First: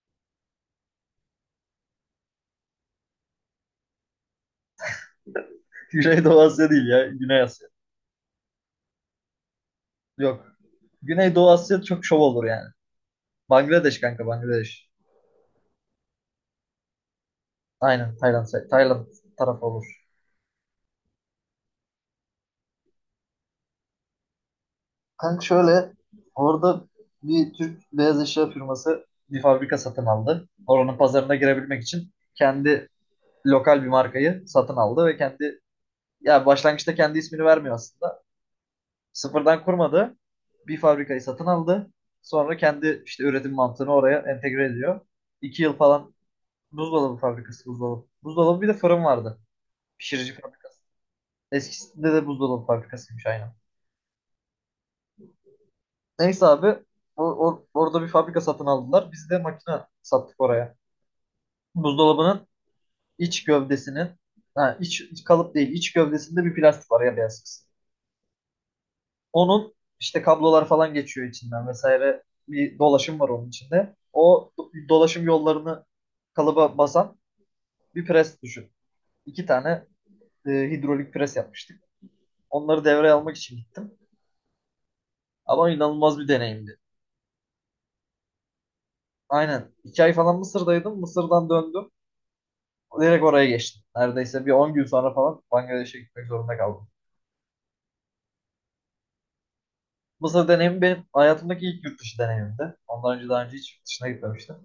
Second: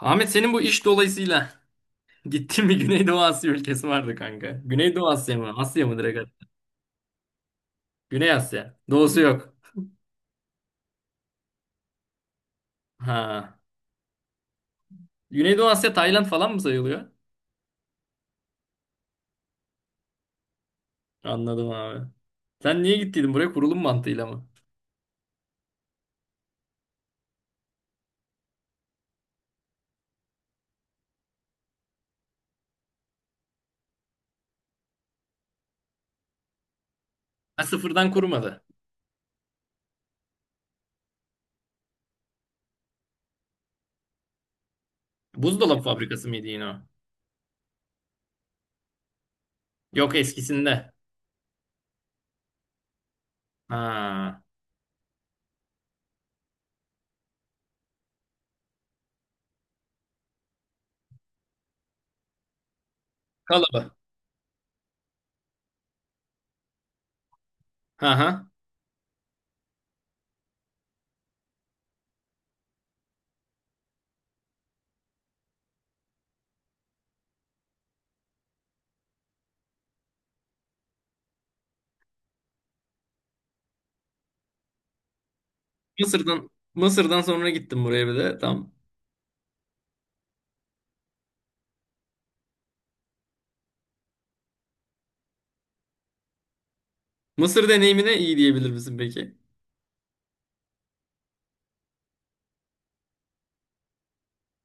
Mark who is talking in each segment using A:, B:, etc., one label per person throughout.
A: Ahmet, senin bu iş dolayısıyla gittin mi? Güneydoğu Asya ülkesi vardı kanka. Güneydoğu Asya mı? Asya mı direkt?
B: Güneydoğu Asya değil ya. Güney Asya.
A: Güney Asya. Doğusu yok.
B: Yok. Güneydoğu Asya çok şov olur yani.
A: Ha.
B: Bangladeş kanka, Bangladeş.
A: Güneydoğu Asya Tayland falan mı sayılıyor?
B: Aynen Tayland. Tayland tarafı olur.
A: Anladım abi. Sen niye gittiydin buraya, kurulum mantığıyla mı?
B: Kanka şöyle, orada bir Türk beyaz eşya firması bir fabrika satın aldı. Oranın pazarına girebilmek için kendi lokal bir markayı satın aldı ve kendi, ya başlangıçta kendi ismini
A: Ha,
B: vermiyor
A: sıfırdan
B: aslında.
A: kurmadı.
B: Sıfırdan kurmadı. Bir fabrikayı satın aldı. Sonra kendi işte üretim mantığını oraya entegre ediyor. 2 yıl
A: Buzdolabı
B: falan.
A: fabrikası mıydı yine o?
B: Buzdolabı fabrikası, buzdolabı. Buzdolabı, bir de fırın vardı.
A: Yok,
B: Pişirici fabrikası.
A: eskisinde.
B: Eskisinde de buzdolabı fabrikasıymış aynen.
A: Ha.
B: Neyse abi, orada bir fabrika satın aldılar. Biz de makine sattık oraya. Buzdolabının iç
A: Kalaba.
B: gövdesinin, iç kalıp değil, iç gövdesinde bir plastik var ya, beyaz kısım.
A: Ha ha.
B: Onun işte kablolar falan geçiyor içinden vesaire, bir dolaşım var onun içinde. O dolaşım yollarını kalıba basan bir pres düşün. İki tane hidrolik pres yapmıştık. Onları devreye almak için gittim. Ama inanılmaz bir
A: Mısır'dan
B: deneyimdi.
A: Mısır'dan sonra gittim buraya bir de. Tam.
B: Aynen. 2 ay falan Mısır'daydım. Mısır'dan döndüm. Direkt oraya geçtim. Neredeyse bir 10 gün sonra falan Bangladeş'e gitmek zorunda kaldım.
A: Mısır deneyimine iyi diyebilir misin peki?
B: Mısır deneyimi benim hayatımdaki ilk yurt dışı deneyimimdi. Ondan önce daha önce hiç yurt dışına gitmemiştim.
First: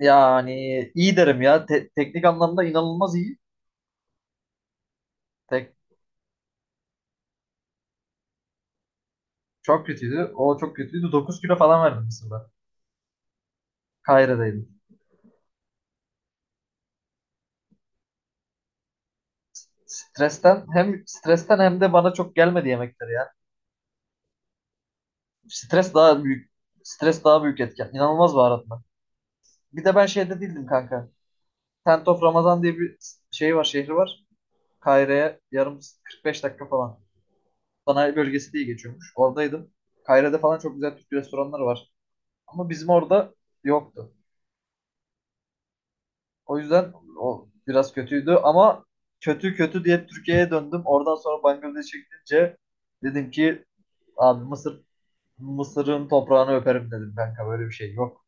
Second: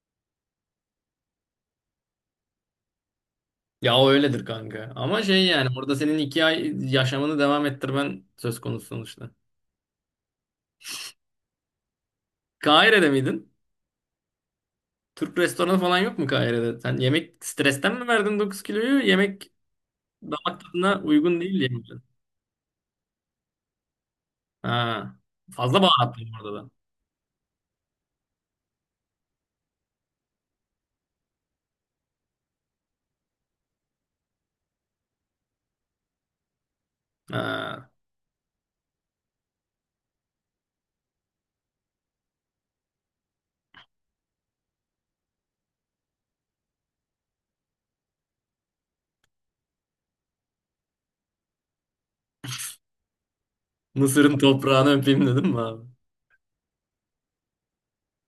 B: Yani iyi derim ya. Teknik anlamda inanılmaz iyi.
A: Ya o öyledir kanka. Ama şey yani
B: Tek
A: orada senin 2 ay yaşamını devam ettirmen söz konusu sonuçta.
B: çok kötüydü. O çok kötüydü. 9 kilo falan verdim Mısır'da.
A: Kahire'de miydin?
B: Kahire'deydim.
A: Türk restoranı falan yok mu Kahire'de? Sen yemek stresten mi verdin 9 kiloyu? Yemek
B: Stresten,
A: damak tadına
B: hem
A: uygun
B: stresten
A: değil
B: hem de
A: yemişsin.
B: bana çok gelmedi yemekleri ya.
A: Ha. Fazla
B: Stres daha
A: baharatlıyım
B: büyük.
A: orada da.
B: Stres daha büyük etken. İnanılmaz baharat. Bir de ben şeyde değildim kanka. Tent of Ramazan diye bir şey var, şehri var. Kahire'ye 45 dakika falan.
A: Ha.
B: Sanayi bölgesi diye geçiyormuş. Oradaydım. Kahire'de falan çok güzel Türk restoranları var. Ama bizim orada yoktu. O yüzden o biraz kötüydü, ama kötü kötü diye Türkiye'ye döndüm. Oradan sonra Bangladeş'e gidince dedim ki
A: Mısır'ın
B: abi
A: toprağını öpeyim dedim mi abi?
B: Mısır'ın toprağını öperim dedim kanka, böyle bir şey yok.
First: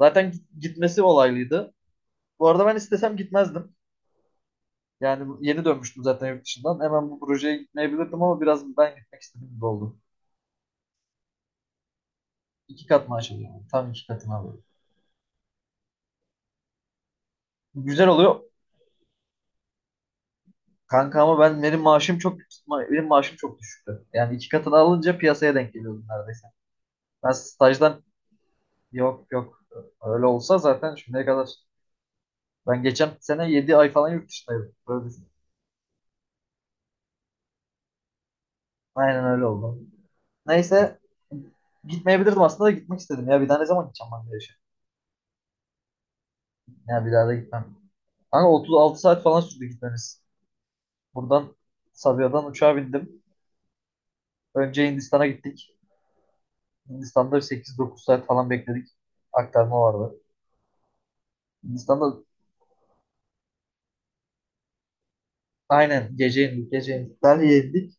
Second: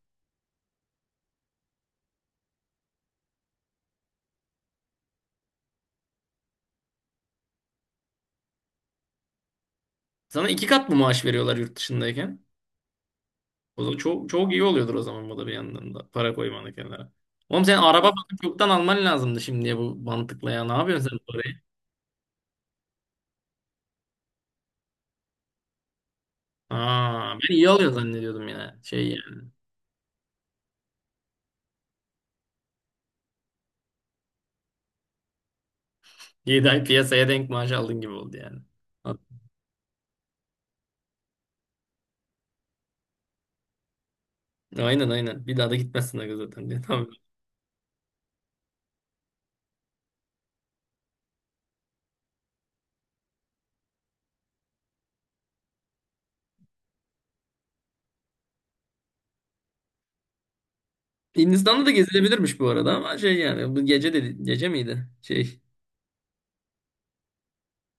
B: Zaten gitmesi olaylıydı. Bu arada ben istesem gitmezdim. Yani yeni dönmüştüm zaten yurt dışından. Hemen bu projeye gitmeyebilirdim ama biraz ben gitmek istedim gibi oldu.
A: Sana 2 kat mı maaş veriyorlar yurt dışındayken?
B: İki kat maaş alıyorum.
A: O
B: Tam
A: zaman
B: iki
A: çok,
B: katına
A: çok iyi
B: alıyorum.
A: oluyordur o zaman, bu da bir yandan da. Para koymanı kenara. Oğlum sen
B: Güzel
A: araba bakıp
B: oluyor.
A: yoktan alman lazımdı şimdiye bu mantıkla ya. Ne yapıyorsun sen
B: Kanka ama
A: parayı?
B: ben, benim maaşım çok düşüktü. Yani iki katını alınca piyasaya denk geliyordum neredeyse. Ben
A: Aa, ben iyi alıyor
B: stajdan,
A: zannediyordum ya. Şey
B: yok
A: yani.
B: yok, öyle olsa zaten şimdiye kadar, ben geçen sene 7 ay falan yurt dışındaydım. Böyle düşün.
A: 7 ay piyasaya denk maaş aldın gibi oldu yani. A-
B: Aynen öyle oldu. Neyse gitmeyebilirdim aslında da gitmek istedim ya. Bir daha ne zaman gideceğim ben de yaşa.
A: Aynen aynen. Bir daha da gitmezsin aga zaten diye.
B: Ya
A: Tamam.
B: bir daha da gitmem. Kanka 36 saat falan sürdü gitmemiz. Buradan, Sabiha'dan uçağa bindim. Önce Hindistan'a gittik. Hindistan'da 8-9 saat falan bekledik. Aktarma vardı.
A: Hindistan'da da
B: Hindistan'da
A: gezilebilirmiş bu arada, ama şey yani bu gece de gece miydi? Şey.
B: aynen gece indik, gece indik. Delhi'ye indik.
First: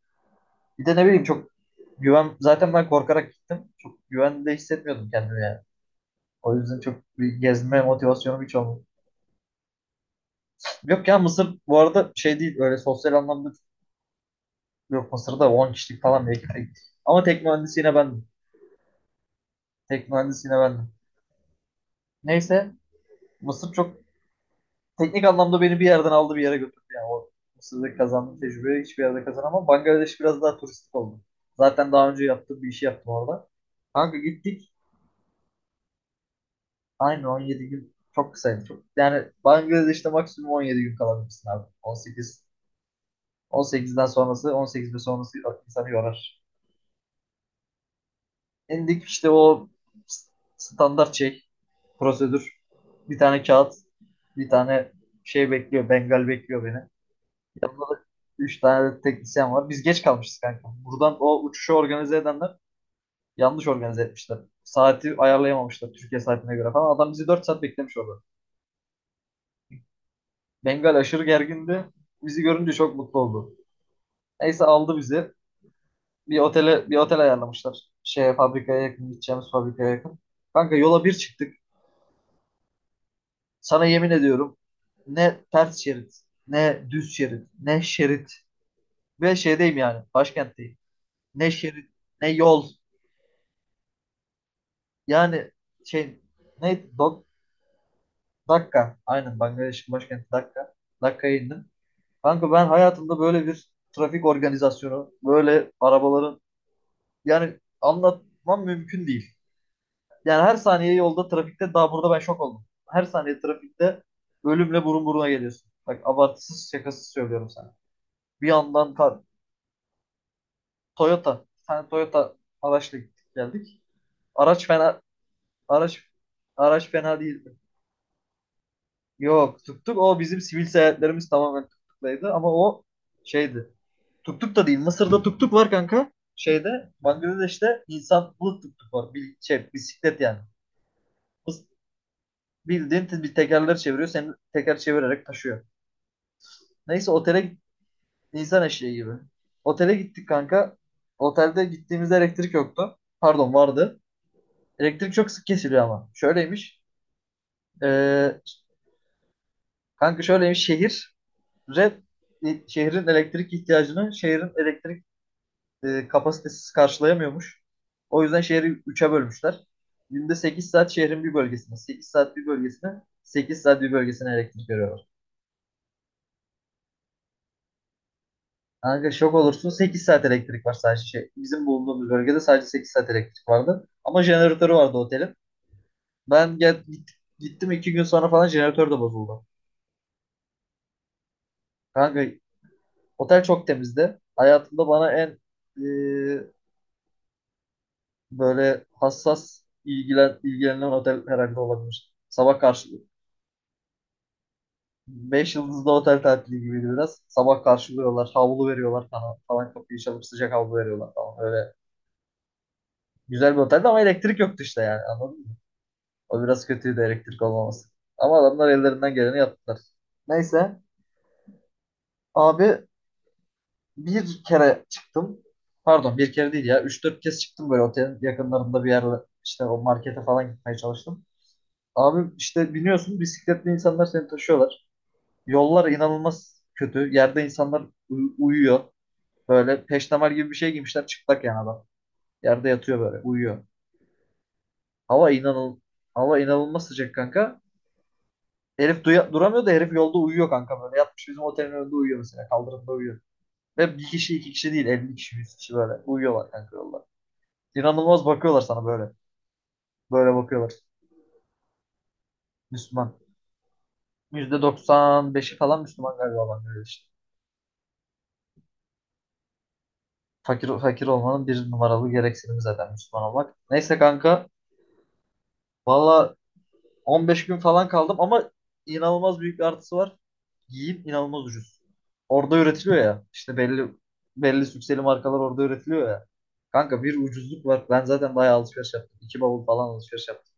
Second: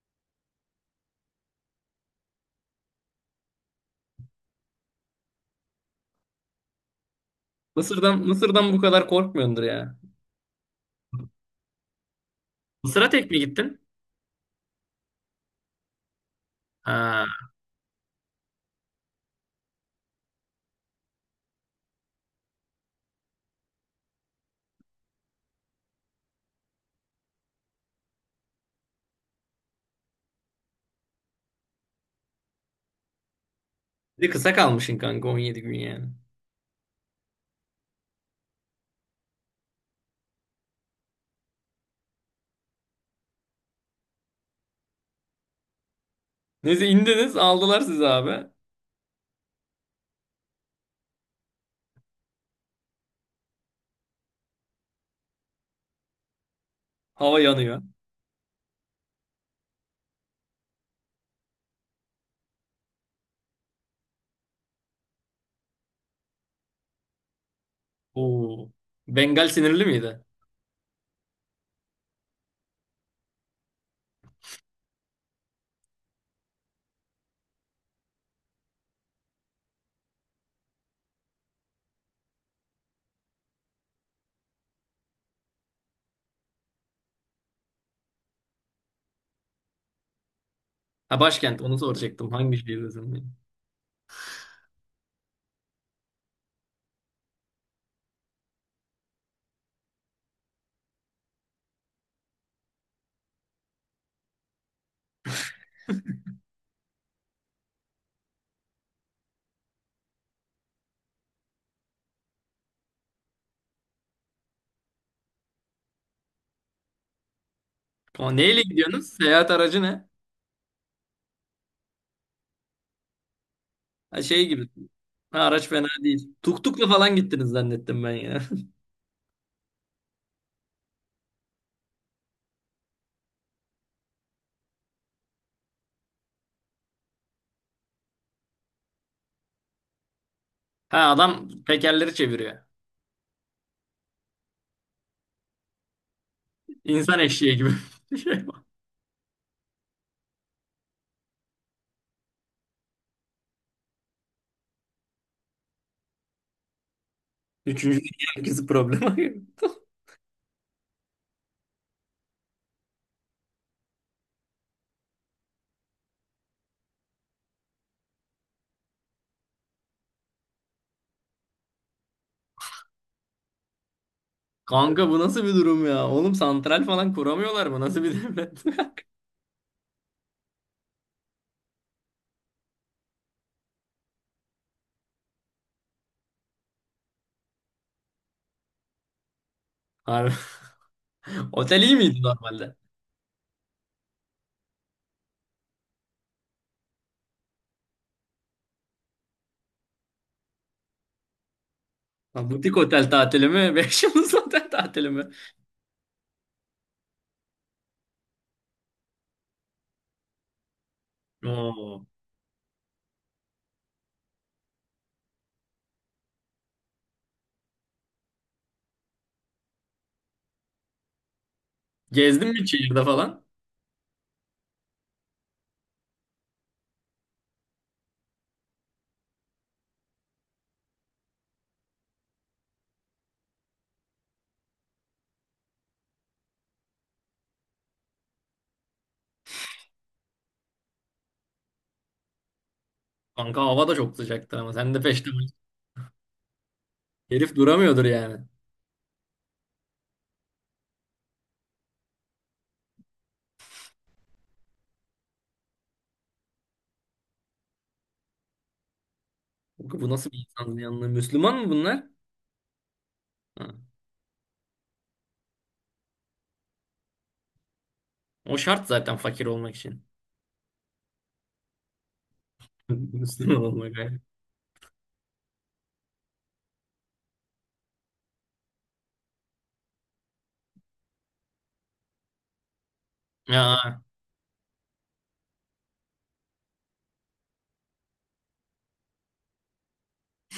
B: Bir de ne bileyim, zaten ben korkarak gittim. Çok güvende hissetmiyordum kendimi yani. O yüzden çok bir gezme
A: Mısır'dan
B: motivasyonum hiç
A: Mısır'dan bu
B: olmadı.
A: kadar korkmuyordur ya.
B: Yok ya Mısır bu arada şey değil öyle
A: Mısır'a
B: sosyal
A: tek mi
B: anlamda,
A: gittin?
B: yok Mısır'da 10 kişilik falan bir ekiple gittik. Ama
A: Ha.
B: tek mühendisi yine bendim. Tek mühendisi yine bendim. Neyse Mısır çok teknik anlamda beni bir yerden aldı bir yere götürdü. Yani o Mısır'da kazandığım tecrübeyi hiçbir yerde kazanamam. Bangladeş biraz daha turistik oldu. Zaten daha önce yaptığım bir işi yaptım orada. Kanka
A: Bir de kısa
B: gittik.
A: kalmışsın kanka, 17 gün yani.
B: Aynı 17 gün çok kısaydı. Çok, yani Bangladeş'te maksimum 17 gün kalabilirsin abi. 18, 18'den sonrası, 18 ve sonrası insanı yorar.
A: Neyse indiniz aldılar sizi abi.
B: İndik işte, o standart şey, prosedür. Bir tane kağıt, bir tane şey bekliyor. Bengal bekliyor beni.
A: Hava yanıyor.
B: Yanında da 3 tane de teknisyen var. Biz geç kalmışız kanka. Buradan o uçuşu organize edenler yanlış organize etmişler. Saati ayarlayamamışlar Türkiye saatine göre falan. Adam bizi 4 saat beklemiş orada.
A: Oo. Bengal sinirli miydi?
B: Bengal aşırı gergindi. Bizi görünce çok mutlu oldu. Neyse aldı bizi. Bir otele, bir otel ayarlamışlar. Şeye, fabrikaya yakın, gideceğimiz fabrikaya yakın. Kanka yola bir çıktık. Sana yemin ediyorum, ne ters şerit, ne düz şerit, ne şerit, ve şeydeyim yani başkentteyim.
A: Ha,
B: Ne
A: başkent onu
B: şerit, ne
A: soracaktım. Hangi
B: yol.
A: şehirdesin, diye.
B: Yani şey, ne Dok- Dakka, aynen, Bangladeş'in başkenti Dakka. Dakka'ya indim. Kanka ben hayatımda böyle bir trafik organizasyonu, böyle arabaların, yani anlatmam mümkün değil. Yani her saniye yolda trafikte, daha burada ben şok oldum. Her saniye trafikte ölümle burun buruna geliyorsun. Bak abartısız, şakasız söylüyorum sana.
A: Ama
B: Bir
A: neyle
B: yandan
A: gidiyorsunuz? Seyahat aracı ne?
B: Toyota. Bir tane Toyota araçla gittik geldik.
A: Ha, şey
B: Araç
A: gibi.
B: fena
A: Ha, araç fena
B: araç
A: değil. Tuk tukla
B: araç
A: falan
B: fena değil.
A: gittiniz zannettim ben ya.
B: Yok, tuk tuk, o bizim sivil seyahatlerimiz tamamen tuk tuklaydı ama o şeydi. Tuk tuk da değil. Mısır'da tuk tuk var kanka. Şeyde, Bangladeş'te insanlı tuk tuk var. Bil, şey, bisiklet yani.
A: Ha, adam
B: Bıs-
A: tekerleri çeviriyor.
B: Bildiğin bir tekerler çeviriyor. Seni teker çevirerek taşıyor. Neyse
A: İnsan eşeği gibi. Şey var.
B: insan eşeği gibi. Otele gittik kanka. Otelde gittiğimizde elektrik yoktu. Pardon, vardı. Elektrik çok sık kesiliyor ama. Şöyleymiş.
A: Üçüncü
B: Ee,
A: herkesi problemi.
B: kanka şöyleymiş. Şehir red şehrin elektrik ihtiyacını, şehrin elektrik kapasitesiz karşılayamıyormuş. O yüzden şehri üçe bölmüşler. Günde 8 saat şehrin bir bölgesine, 8 saat bir bölgesine, 8 saat bir bölgesine elektrik veriyorlar.
A: Kanka bu nasıl bir durum ya? Oğlum santral falan kuramıyorlar mı? Nasıl bir devlet?
B: Kanka şok olursun, 8 saat elektrik var sadece şey. Bizim bulunduğumuz bölgede sadece 8 saat elektrik vardı. Ama jeneratörü vardı otelin. Ben gittim, 2 gün sonra falan jeneratör de bozuldu.
A: Abi, otel iyi miydi
B: Kanka
A: normalde?
B: otel çok temizdi. Hayatımda bana en e, böyle hassas ilgilenen otel herhalde olabilir.
A: Ha,
B: Sabah
A: butik
B: karşı
A: otel tatili mi? Beş yıldız otel tatili mi?
B: Beş yıldızlı otel tatili gibiydi biraz. Sabah karşılıyorlar, havlu veriyorlar falan, falan kapıyı çalıp sıcak havlu veriyorlar falan. Öyle
A: Oo.
B: güzel bir oteldi ama elektrik yoktu işte, yani anladın mı? O biraz kötüydü, elektrik olmaması. Ama adamlar ellerinden geleni yaptılar. Neyse
A: Gezdin
B: abi,
A: mi şehirde falan?
B: bir kere çıktım. Pardon, bir kere değil ya. Üç dört kez çıktım, böyle otelin yakınlarında bir yerle işte, o markete falan gitmeye çalıştım. Abi işte biniyorsun, bisikletli insanlar seni taşıyorlar. Yollar inanılmaz kötü. Yerde insanlar uyuyor. Böyle peştemal gibi bir şey giymişler, çıplak yani adam. Yerde yatıyor böyle,
A: Kanka
B: uyuyor.
A: hava da çok sıcaktır ama sen de
B: Hava
A: peştemal.
B: inanıl hava inanılmaz sıcak
A: Herif
B: kanka.
A: duramıyordur yani.
B: Herif duramıyor da herif yolda uyuyor kanka böyle. Yatmış bizim otelin önünde uyuyor mesela. Kaldırımda uyuyor. Ve bir kişi iki kişi değil, 50 kişi 100 kişi böyle uyuyorlar kanka yolda. İnanılmaz bakıyorlar sana böyle.
A: Bu nasıl
B: Böyle
A: bir
B: bakıyorlar.
A: insan yanına? Müslüman mı bunlar?
B: Müslüman.
A: Ha.
B: %95'i falan Müslüman galiba adam, böyle işte.
A: O şart zaten fakir olmak için.
B: Fakir, fakir olmanın bir numaralı gereksinimi zaten Müslüman
A: Müslüman
B: olmak.
A: olmak. Olmak
B: Neyse
A: yani.
B: kanka. Valla 15 gün falan kaldım ama inanılmaz büyük bir artısı var. Giyim inanılmaz ucuz. Orada üretiliyor ya. İşte belli,
A: Aa,
B: belli sükseli markalar orada üretiliyor ya. Kanka bir ucuzluk var. Ben zaten bayağı alışveriş yaptım. İki bavul falan alışveriş yaptım.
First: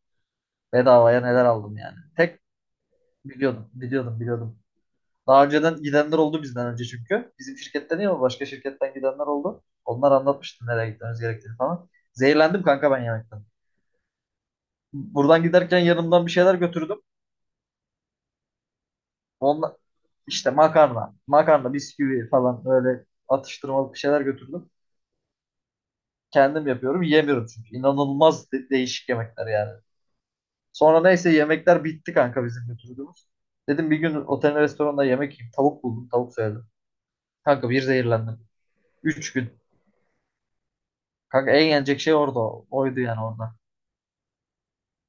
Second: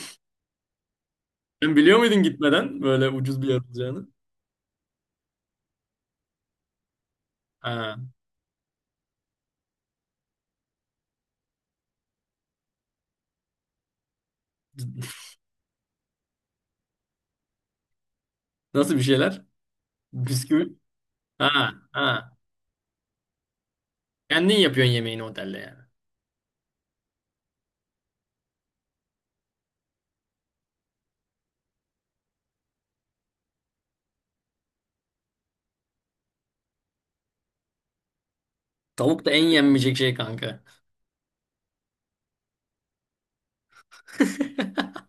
B: Bedavaya neler
A: sen
B: aldım yani.
A: biliyor muydun
B: Tek
A: gitmeden böyle ucuz bir yer
B: biliyordum,
A: olacağını?
B: biliyordum, biliyordum. Daha önceden gidenler oldu bizden önce çünkü. Bizim
A: Aa.
B: şirketten değil ama başka şirketten gidenler oldu. Onlar anlatmıştı nereye gitmemiz gerektiğini falan. Zehirlendim kanka ben yemekten. Buradan giderken yanımdan bir şeyler götürdüm.
A: Nasıl bir şeyler?
B: onla İşte
A: Bisküvi.
B: makarna,
A: Ha,
B: bisküvi
A: ha.
B: falan, böyle atıştırmalık bir şeyler
A: Kendin
B: götürdüm.
A: yapıyorsun yemeğini otelde yani.
B: Kendim yapıyorum, yemiyorum çünkü. İnanılmaz değişik yemekler yani. Sonra neyse yemekler bitti kanka, bizim götürdüğümüz. Dedim bir gün otelin restoranda yemek yiyeyim. Tavuk buldum, tavuk söyledim. Kanka bir zehirlendim.
A: Tavuk da
B: Üç
A: en
B: gün.
A: yenmeyecek şey kanka.
B: Kanka en yenecek şey orada oydu yani orada.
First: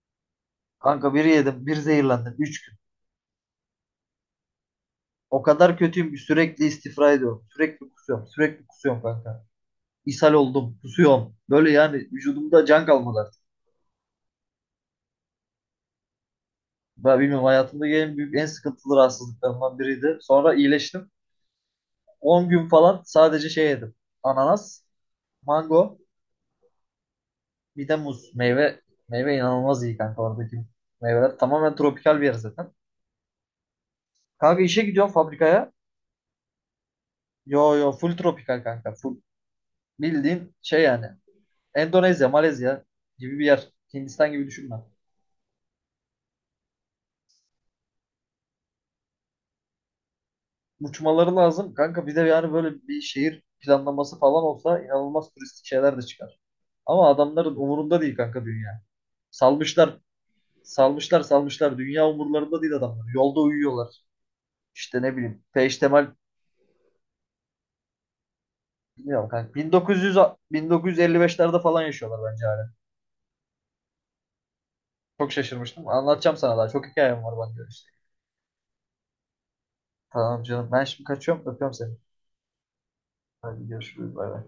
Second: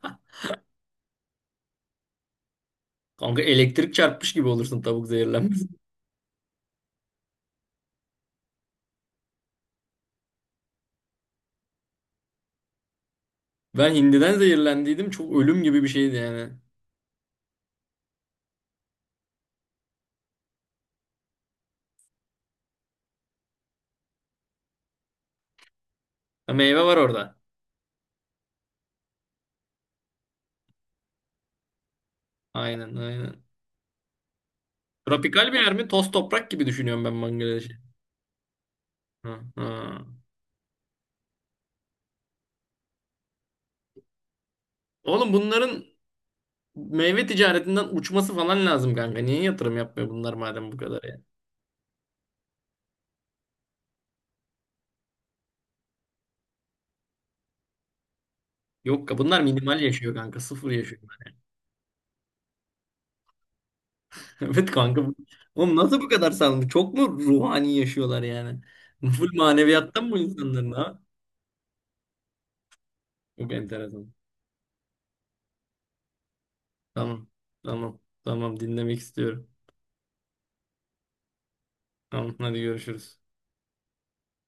B: Kanka bir yedim, bir zehirlendim. Üç gün.
A: Kanka elektrik çarpmış gibi olursun tavuk
B: O
A: zehirlenmesi.
B: kadar kötüyüm ki sürekli istifra ediyorum. Sürekli kusuyorum, sürekli kusuyorum kanka. İshal oldum, kusuyorum. Böyle yani vücudumda can kalmadı.
A: Ben hindiden zehirlendiydim. Çok ölüm gibi bir şeydi yani.
B: Ben bilmiyorum hayatımda en büyük, en sıkıntılı rahatsızlıklarımdan biriydi. Sonra iyileştim. 10 gün falan sadece şey yedim. Ananas, mango,
A: Ha, meyve var orada.
B: bir de muz. Meyve, meyve inanılmaz iyi kanka, oradaki meyveler. Tamamen tropikal bir yer zaten.
A: Aynen aynen.
B: Kanka işe gidiyorum
A: Tropikal bir
B: fabrikaya.
A: yer mi? Toz toprak gibi düşünüyorum ben
B: Yo
A: Bangladeş'i.
B: yo, full tropikal kanka. Full.
A: Ha, ha.
B: Bildiğin şey yani. Endonezya, Malezya gibi bir yer. Hindistan gibi düşünme.
A: Oğlum bunların meyve ticaretinden uçması falan lazım kanka. Niye yatırım yapmıyor bunlar madem bu kadar ya?
B: Uçmaları lazım. Kanka bir de yani böyle bir şehir planlaması falan olsa inanılmaz turistik şeyler de çıkar. Ama adamların umurunda değil kanka dünya.
A: Yok ka bunlar minimal
B: Salmışlar,
A: yaşıyor kanka. Sıfır yaşıyor.
B: salmışlar, salmışlar. Dünya umurlarında değil adamlar. Yolda uyuyorlar.
A: Evet
B: İşte
A: kanka.
B: ne bileyim.
A: Oğlum nasıl bu
B: Peştemal
A: kadar sağlam? Çok mu ruhani yaşıyorlar yani?
B: bilmiyorum
A: Full
B: kanka.
A: maneviyattan mı
B: 1900,
A: bu insanların, ha?
B: 1955'lerde falan yaşıyorlar bence hala.
A: Çok enteresan.
B: Çok şaşırmıştım. Anlatacağım sana daha. Çok hikayem
A: Tamam.
B: var bana göre işte.
A: Tamam. Tamam, dinlemek istiyorum.
B: Tamam canım. Ben şimdi kaçıyorum. Öpüyorum seni.
A: Tamam, hadi görüşürüz.
B: Hadi görüşürüz. Bay bay.